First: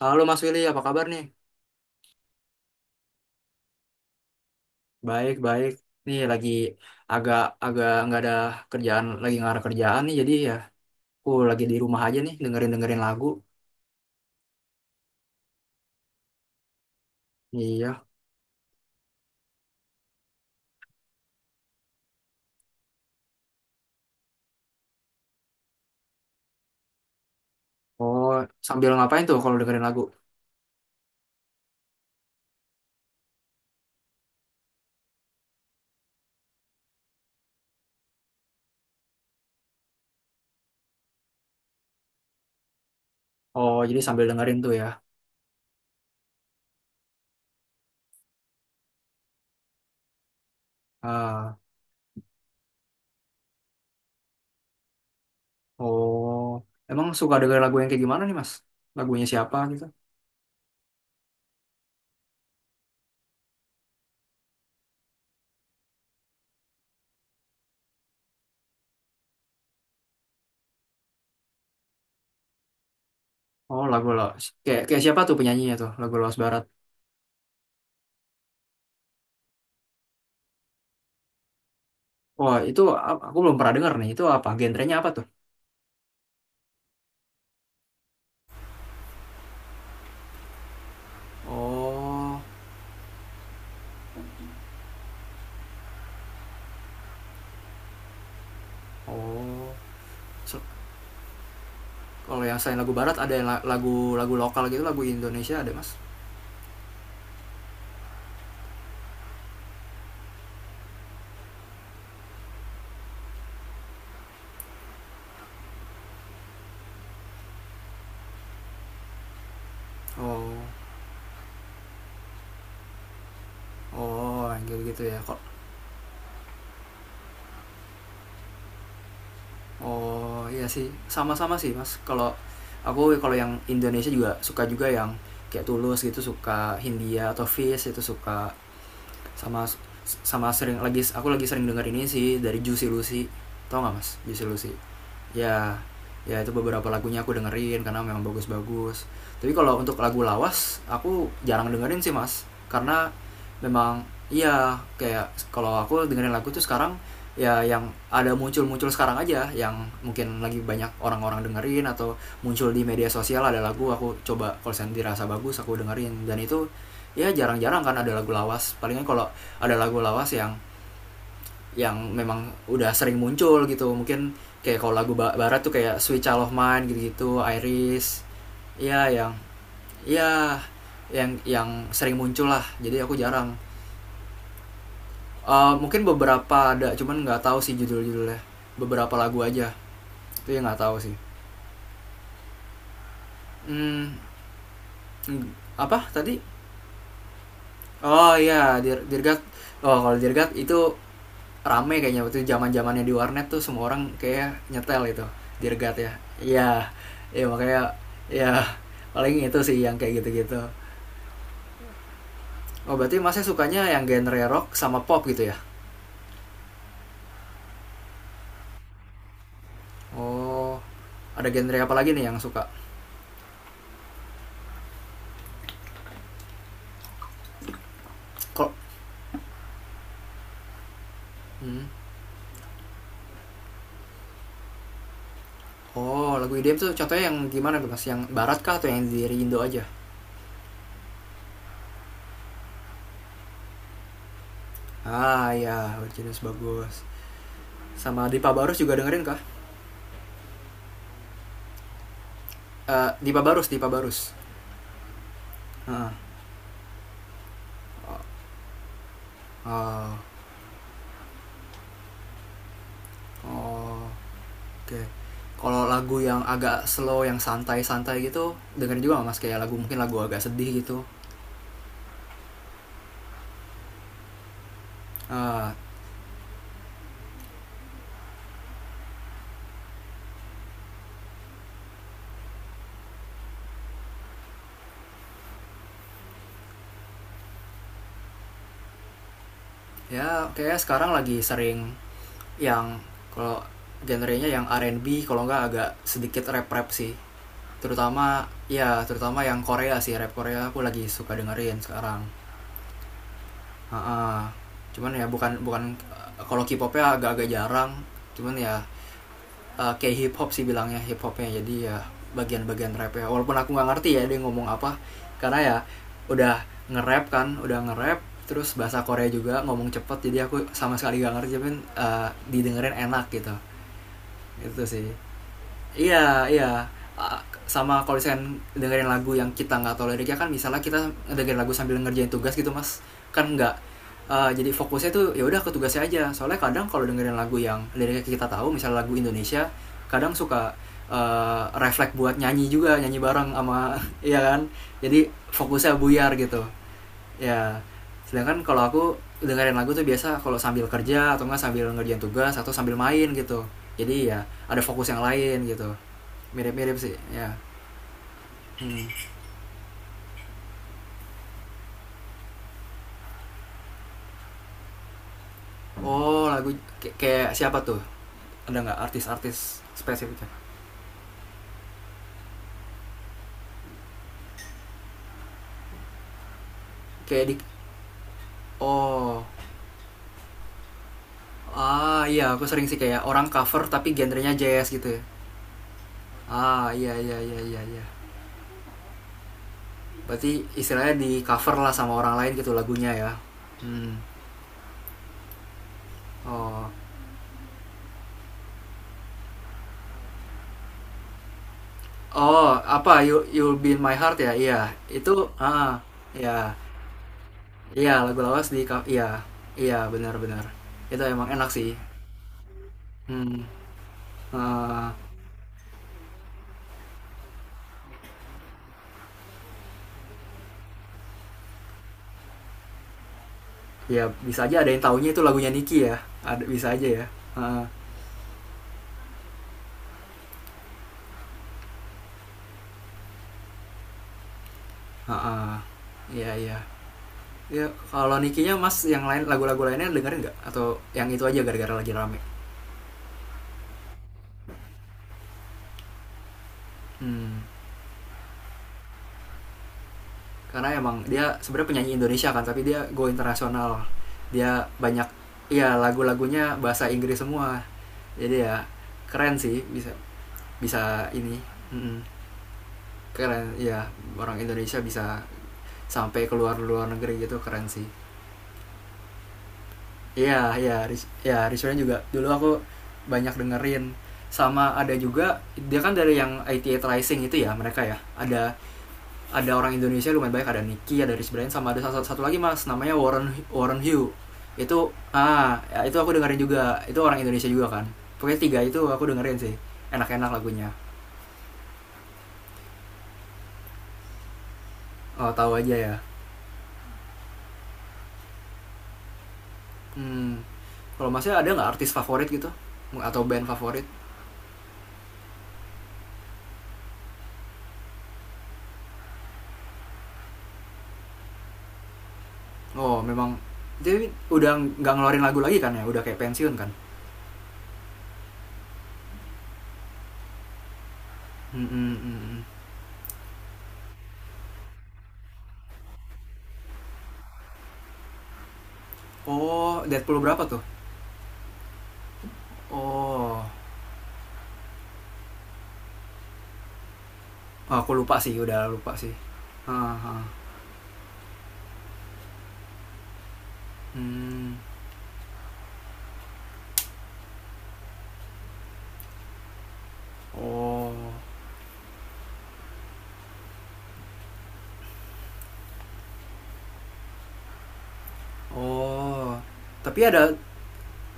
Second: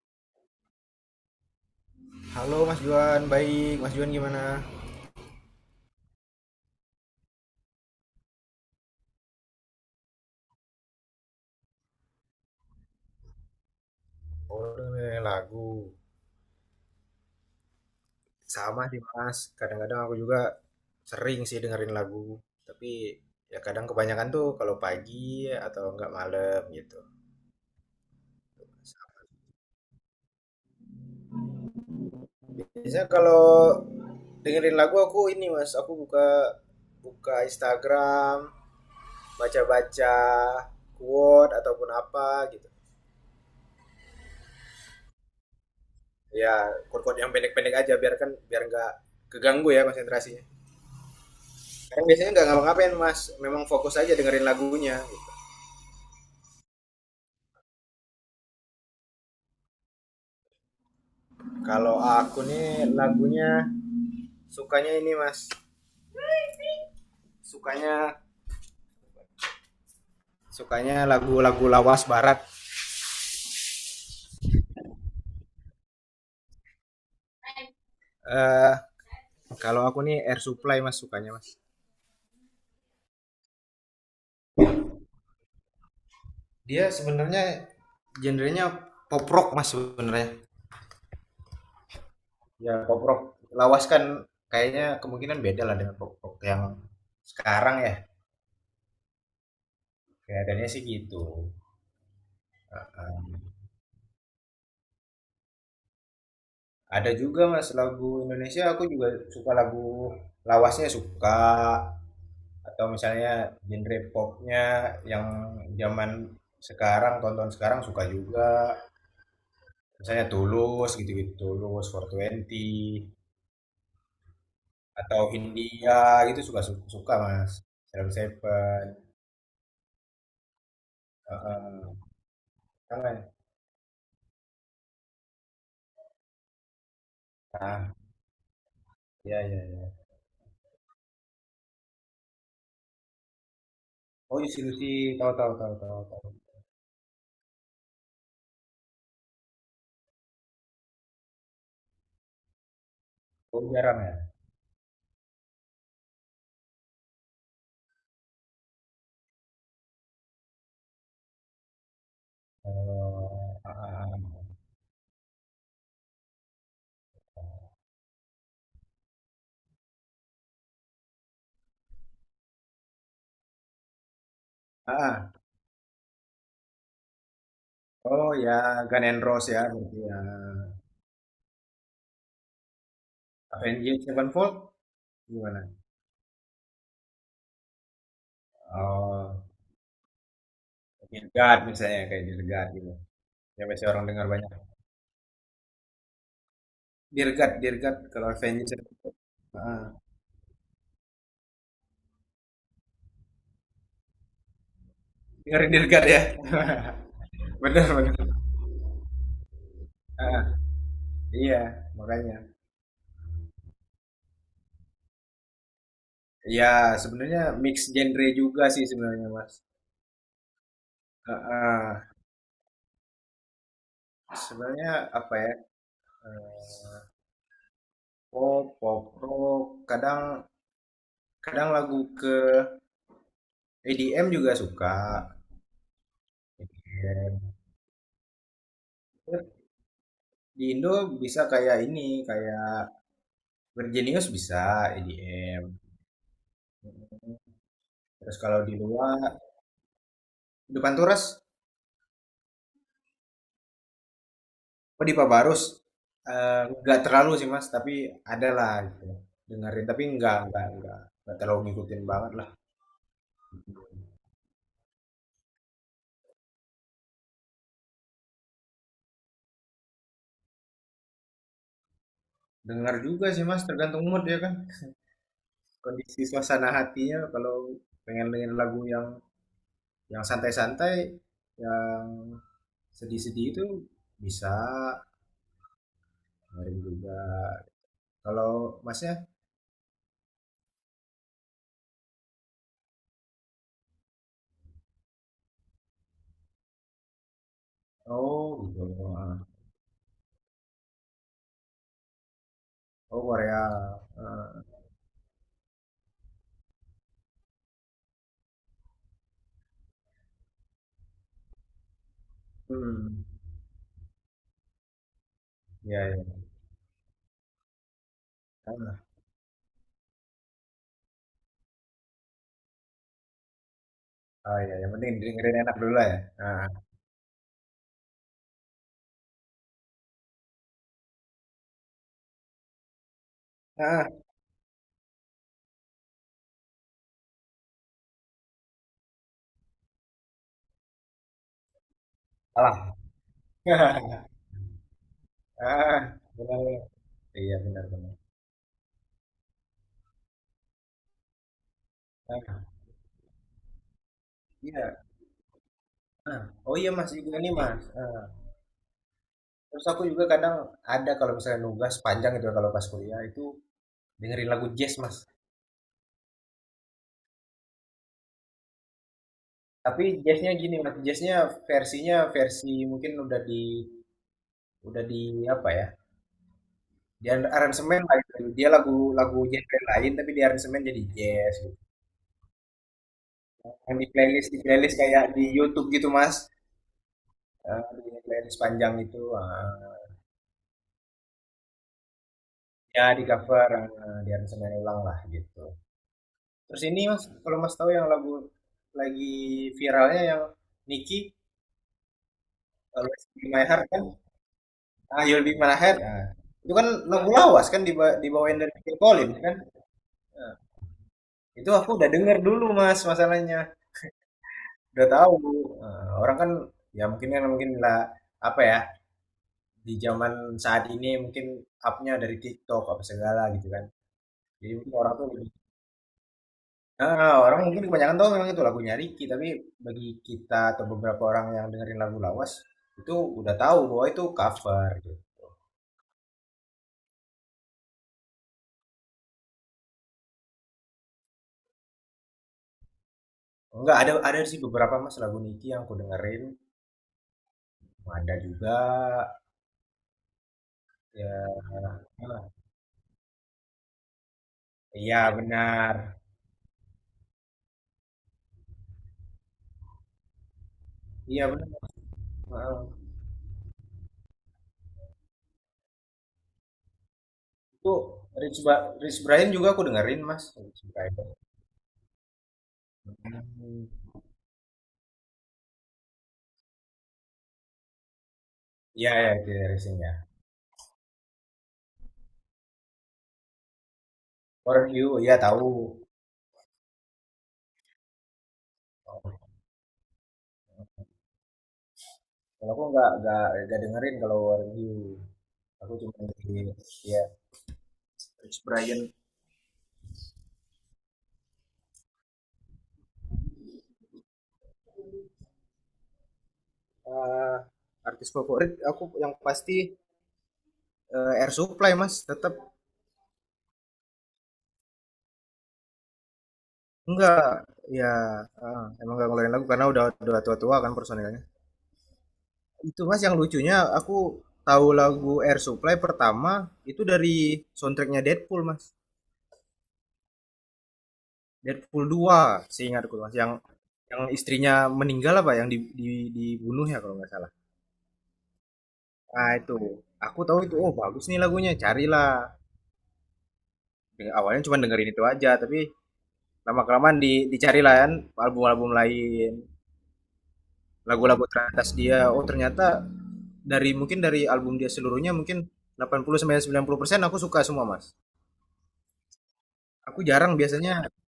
Halo Mas Willy, apa kabar nih? Halo Mas Juan, baik. Mas Juan gimana? Baik, baik. Nih lagi agak agak nggak ada kerjaan, lagi nggak ada kerjaan nih. Jadi ya, aku lagi di rumah aja nih, dengerin dengerin lagu. Oh, dengerin lagu. Iya. Sama sih Mas, kadang-kadang aku juga sering sih dengerin lagu. Tapi ya kadang kebanyakan tuh kalau pagi atau enggak malam gitu. Oh, sambil ngapain tuh kalau dengerin lagu? Biasanya kalau dengerin lagu aku ini Mas, aku buka buka Instagram, baca-baca quote ataupun apa gitu. Oh, jadi sambil dengerin tuh ya. Ya, quote-quote yang pendek-pendek aja biar kan biar enggak keganggu ya konsentrasinya. Ah, Kan biasanya nggak ngapa-ngapain mas, memang fokus aja dengerin lagunya. Gitu. oh, emang suka denger lagu yang kayak gimana nih Mas? Lagunya siapa gitu? Kalau aku nih lagunya sukanya ini mas, sukanya sukanya lagu-lagu lawas barat. Oh, lagu Los. Kayak kayak siapa tuh penyanyinya tuh? Lagu Los Barat. eh Kalau aku nih Air Supply mas sukanya mas. Oh, itu aku belum pernah denger nih. Itu apa? Genrenya apa tuh? Dia sebenarnya genrenya pop rock mas sebenarnya. Oh, Ya pop rock. Lawas kan kayaknya kemungkinan beda lah dengan pop rock yang sekarang ya. oh. Kelihatannya sih gitu. Kalau yang selain lagu barat Eh, ada yang lagu lagu lokal gitu, lagu Indonesia ada mas? Ada juga Mas lagu Indonesia aku juga suka lagu lawasnya suka, atau misalnya genre popnya yang zaman sekarang tonton sekarang suka juga, misalnya Oh, Tulus gitu-gitu, Tulus four twenty, oh, gitu gitu ya. atau Kok? India gitu, suka suka Mas Salam Seven. Oh, iya sih, sama-sama sih Heeh. mas. Kalau aku Kangen. kalau yang Indonesia juga suka juga yang kayak Tulus gitu suka Hindia atau Fish Ah itu suka iya iya sama iya. sama sering lagi aku lagi sering dengar ini sih dari Juicy Lucy, tau nggak mas Oh Juicy Lucy? institusi, tahu tahu tahu Ya, tahu tahu. ya itu beberapa lagunya aku dengerin karena memang bagus-bagus. Tapi kalau untuk lagu lawas aku jarang dengerin sih mas, karena Oh, jarang memang ya. iya. Kayak kalau aku dengerin lagu tuh sekarang ya yang ada muncul-muncul sekarang aja, yang mungkin lagi banyak orang-orang dengerin atau muncul di media sosial. Ada Oh, ah, lagu ah, aku ah. coba kalau dirasa bagus aku dengerin, dan itu ya jarang-jarang kan ada lagu lawas. Palingnya kalau ada lagu lawas yang memang udah sering muncul gitu, mungkin kayak kalau Ah, lagu ah. barat tuh kayak Sweet Child of Mine gitu-gitu, Iris, Oh ya, Gun ya N' yang Roses ya, berarti ya. ya yang sering muncul lah, jadi aku jarang. Avenged Sevenfold gimana? Mungkin beberapa ada cuman nggak tahu sih judul-judulnya, beberapa Oh, lagu aja, itu yang nggak tahu sih. Dirgat, misalnya kayak Dirgat God gitu. Yang biasanya orang hmm, dengar banyak. apa tadi? Dirgat, Dirgat, kalau Oh Avenged iya, Sevenfold. Dirgat. Ah, Oh kalau Dirgat itu rame kayaknya waktu zamannya di warnet tuh semua orang kayak nyetel itu, dengerin dirgat Dear ya. ya. Iya, ya makanya Benar-benar. ya, paling itu sih yang kayak Ah, gitu-gitu. iya, makanya. Oh berarti masnya sukanya yang genre rock sama pop gitu ya. Ya, sebenarnya mix genre juga sih sebenarnya, Mas. Oh, Ah, ada genre apa ah. lagi nih yang suka? Sebenarnya apa ya? eh, Pop, Kok? pop rock, kadang kadang Hmm. lagu ke EDM juga Oh lagu IDM tuh contohnya yang suka. gimana tuh mas, yang barat kah atau yang dari Indo aja? Di Indo bisa kayak ini, kayak Virginius bisa Ah EDM. ya, jenis bagus. Sama Terus Dipa kalau di Barus juga luar, dengerin kah? di Panturas, Dipa Barus, Dipa Barus. oh di Pabarus, Heeh. Nggak terlalu sih mas, tapi ada lah gitu. Dengerin, tapi Uh. nggak terlalu ngikutin banget lah. Oh, oh. Oke. Kalau lagu yang agak slow, yang santai-santai gitu, dengerin juga nggak mas, kayak lagu mungkin lagu agak sedih gitu. Dengar juga sih mas, tergantung mood ya kan. Eh, Kondisi suasana hatinya kalau pengen dengerin lagu yang santai-santai, yang sedih-sedih itu bisa dengerin juga. Kalau masnya, ya kayak sekarang lagi sering yang kalau genrenya yang R&B, kalau nggak agak sedikit rap-rap sih. Terutama oh ya gitu. terutama yang Korea sih, rap Korea aku lagi suka dengerin sekarang. Oh Korea. Heeh. Heeh. Cuman ya bukan bukan kalau K-popnya agak-agak jarang. Cuman ya kayak hip hop sih bilangnya, hip hopnya jadi ya bagian-bagian rap Hmm. ya, walaupun aku nggak ngerti ya dia ngomong apa, karena ya Iya iya. udah nge-rap kan, udah nge-rap terus bahasa Ah, Korea juga ngomong cepet, jadi aku sama sekali gak ngerti tapi didengerin enak gitu. ah, iya. Itu Yang sih. penting dengerin enak dulu lah ya. Iya, Ah, iya. Ah, sama kalau misalkan dengerin lagu yang kita nggak tahu liriknya kan, misalnya kita dengerin lagu sambil ngerjain tugas gitu mas, kan nggak. ah, Jadi fokusnya tuh ya udah ke tugasnya aja, soalnya kadang kalau dengerin lagu yang liriknya kita tahu misalnya lagu Indonesia, kadang suka refleks buat nyanyi alah. juga, nyanyi bareng sama iya kan, jadi Ah, fokusnya buyar benar. gitu Benar. Iya ya. benar benar. Sedangkan kalau aku dengerin lagu tuh biasa kalau sambil kerja atau nggak sambil ngerjain tugas Ah, atau sambil main gitu, jadi ya ada iya. fokus yang lain gitu. Ah, oh iya Mirip-mirip Mas sih juga ya. nih Mas. Ah, Hmm. terus aku juga kadang ada kalau misalnya nugas panjang gitu kalau pas kuliah itu dengerin lagu jazz Mas. Oh lagu kayak siapa tuh, ada nggak artis-artis Tapi spesifiknya? jazznya gini Mas, jazznya versinya versi mungkin udah di apa ya? Di Kayak di. aransemen lah gitu. Dia lagu lagu Oh. genre lain tapi di aransemen jadi jazz. Gitu. Ah iya, aku sering sih kayak orang cover Yang di tapi playlist genrenya di jazz playlist gitu ya. kayak di YouTube gitu mas. Ah iya iya iya iya iya. Di playlist panjang itu Berarti istilahnya di cover lah sama orang lain gitu ya lagunya di ya. cover di Hmm. aransemen ulang lah gitu. Terus Oh. ini mas, kalau mas tahu yang lagu lagi viralnya yang Nicki, Oh apa, Let's you Be My you'll Heart be in kan. my heart ya, iya Ah, itu. You'll Be My Heart. Ah Nah, itu iya, kan lagu lawas kan iya diba- lagu dibawain lawas dari di Phil Collins iya. kan. Iya benar-benar, itu emang enak Itu aku sih. udah denger dulu mas masalahnya, Hmm. udah Ah, tahu. Orang kan ya mungkin kan mungkin lah apa ya, di zaman saat ini mungkin upnya dari TikTok apa segala gitu kan. ya bisa Jadi aja ada mungkin yang orang tuh taunya itu lebih- lagunya Niki ya. Ada, bisa aja ya. ah, orang mungkin Heeh. kebanyakan tahu memang itu lagunya Ricky, tapi bagi kita atau beberapa orang yang dengerin lagu lawas itu udah tahu bahwa itu cover. Gitu. Heeh. Ya, iya ya. Kalau Nikinya mas yang lain, lagu-lagu lainnya dengerin nggak atau yang itu aja gara-gara lagi rame? Enggak, ada ada sih beberapa mas lagu Niki yang aku dengerin, Hmm. ada juga Karena emang ya. dia sebenarnya penyanyi Ah, Indonesia kan, tapi dia go internasional. Dia iya banyak ya benar, lagu-lagunya bahasa Inggris semua, jadi ya keren sih bisa, bisa iya ini. benar. Mm-mm. Ah, Keren ya, orang Indonesia bisa sampai keluar luar negeri gitu, keren itu sih. Rich, Ba- Rich Brian juga aku dengerin mas, Iya, Rich iya, Brian. Ris ya, Rizwan juga. Dulu aku banyak Hmm, dengerin. Sama ada juga dia kan dari yang IT Rising itu ya mereka ya. Iya ya itu ya Ada orang Rising ya. Indonesia lumayan banyak, ada Nicky, ada Rich Brian sama ada satu, satu lagi Mas, namanya Warren, Warren Hugh. For You, Itu iya tahu. ah ya, itu aku dengerin juga. Itu orang Indonesia juga kan. Pokoknya tiga itu aku Oh, dengerin sih. Enak-enak lagunya. kalau aku nggak dengerin kalau For You. Oh, tahu Aku aja ya. cuma di ya Rich Brian. Hmm, kalau Masnya ada nggak artis favorit gitu? Atau band favorit? Eh, Artis favorit aku yang pasti Air Supply mas tetap. Oh, memang jadi udah nggak ngeluarin lagu lagi kan ya? Udah kayak pensiun kan? Enggak ya, emang enggak ngeluarin lagu karena udah tua-tua kan personilnya. Mm-mm, mm-mm. Itu mas yang lucunya, aku tahu lagu Air Supply pertama itu dari soundtracknya Deadpool mas. Oh, Deadpool berapa tuh? Deadpool 2 seingatku mas, Oh, yang istrinya meninggal, apa yang dibunuh ya kalau nggak salah. aku lupa sih, udah lupa sih. Nah itu Ah, aku ah. tahu itu, oh bagus nih lagunya, carilah. Awalnya Hmm. cuma dengerin itu aja, tapi lama kelamaan di dicari lah kan album-album lain, Oh, lagu-lagu teratas dia, oh ternyata dari mungkin dari album dia seluruhnya mungkin 80 sampai 90% aku suka semua mas. oh. Tapi Aku ada, jarang biasanya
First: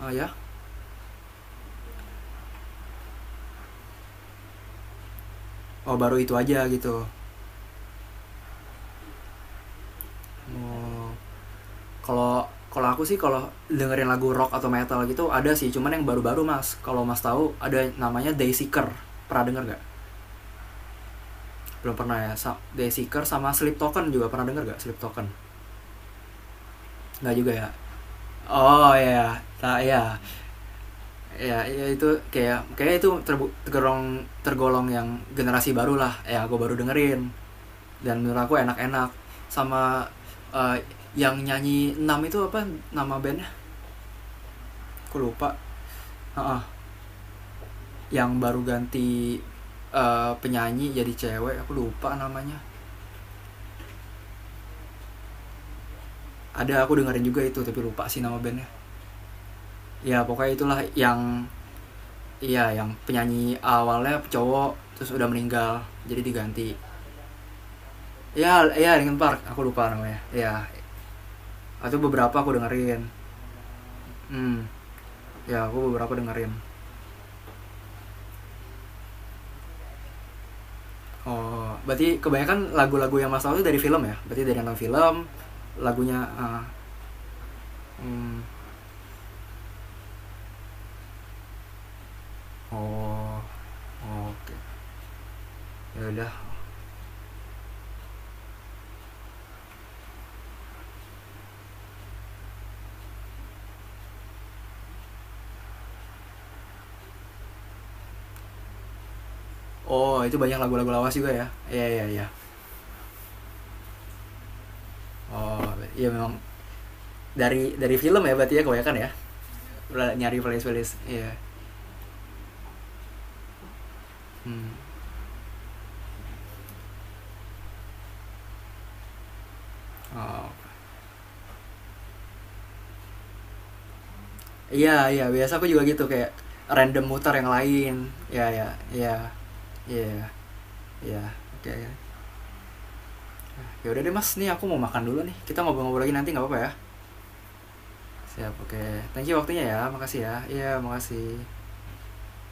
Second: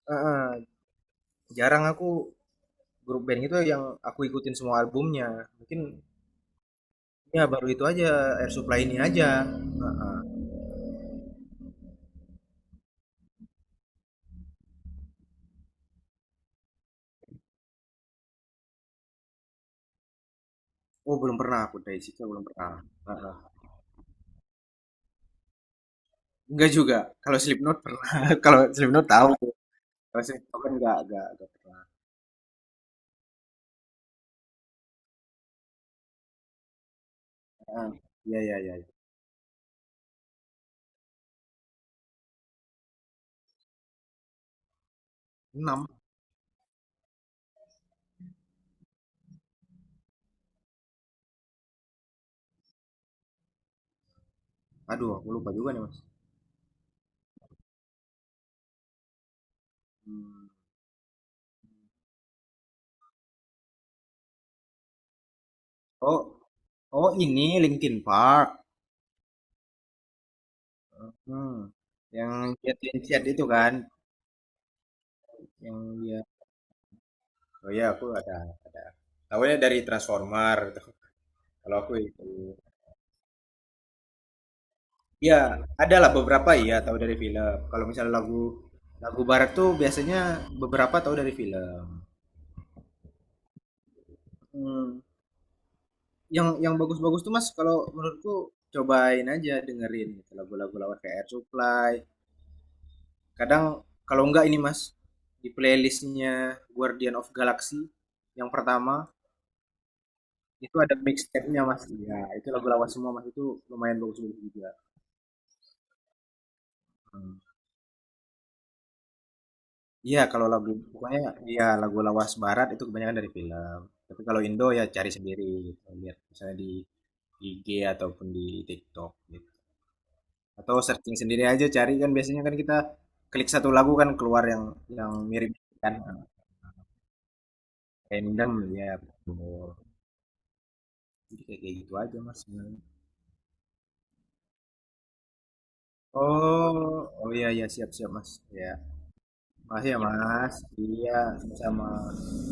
ah, eh, ya? eh, jarang aku grup band itu yang aku ikutin semua albumnya mungkin. Oh, baru itu aja gitu. Ya baru itu aja, Air Supply ini aja. Heeh. Oh, kalau kalau aku sih kalau dengerin lagu rock atau metal gitu ada sih, cuman yang baru-baru mas. Kalau mas tahu ada namanya Dayseeker. Pernah denger nggak? Oh belum pernah, aku Belum dari pernah situ ya. belum pernah. Dayseeker Heeh. sama Sleep Token juga pernah denger nggak? Sleep Token? Enggak juga, Nggak kalau juga ya. Slipknot pernah. Kalau Oh Slipknot tahu. ya, tak ya. Kalau Slipknot kan enggak Ya, pernah. ya itu kayak, kayak itu tergolong tergolong yang generasi baru lah ya, gue baru dengerin Heeh. dan Iya menurut aku iya iya. enak-enak. Sama eh, yang nyanyi 6 itu apa nama bandnya, aku lupa. Enam. Heeh, yang baru ganti penyanyi jadi cewek, aku lupa namanya. Aduh, aku lupa juga nih, Mas. Ada aku dengerin juga itu tapi lupa sih nama bandnya. Ya Hmm. pokoknya itulah yang, iya yang penyanyi awalnya cowok terus udah meninggal, Oh, jadi diganti. oh ini Linkin Park. Ya, ya dengan Park, aku lupa namanya ya, Hmm. atau beberapa Yang aku dengerin. chat-chat itu kan, Hmm. Ya yang aku beberapa dia. dengerin. Oh iya, aku ada ada. Tahunya dari Transformer. Oh Kalau aku berarti itu. kebanyakan lagu-lagu yang mas tahu itu dari film ya, berarti dari nonton film Iya, ada lah lagunya beberapa ah. iya tahu dari film. Kalau misalnya Hmm. lagu lagu barat tuh biasanya beberapa tahu dari film. Oh, oh oke, okay. Hmm. Ya udah. Yang bagus-bagus tuh Mas, kalau menurutku cobain aja dengerin gitu, lagu-lagu lawan kayak Air Supply, kadang kalau enggak ini mas, di playlistnya Guardian of Galaxy yang pertama, Oh itu banyak itu lagu-lagu ada lawas juga ya, mixtape-nya mas, iya iya ya iya. itu lagu lawas semua mas, itu lumayan bagus, bagus juga. Oh iya memang, Hmm. Dari film ya berarti ya kebanyakan ya. Iya Nyari kalau playlist lagu playlist pokoknya iya. iya lagu lawas barat itu kebanyakan dari film, tapi kalau Indo Hmm. ya cari sendiri gitu. Lihat misalnya di IG ataupun di TikTok gitu, Oh atau searching sendiri aja cari, kan biasanya kan kita klik satu lagu kan keluar iya yang iya, mirip biasa aku juga kan, gitu kayak random muter yang lain. Iya random iya ya, iya betul. iya iya. Jadi kayak Oke, kayak okay. gitu aja mas. Ya udah deh mas, nih aku mau makan dulu nih, kita ngobrol-ngobrol lagi nanti nggak apa-apa ya. Oh, oh iya iya, siap siap Mas. Siap, Ya. oke okay. Thank you waktunya ya, Makasih ya makasih ya, Mas. iya Iya, makasih. sama-sama.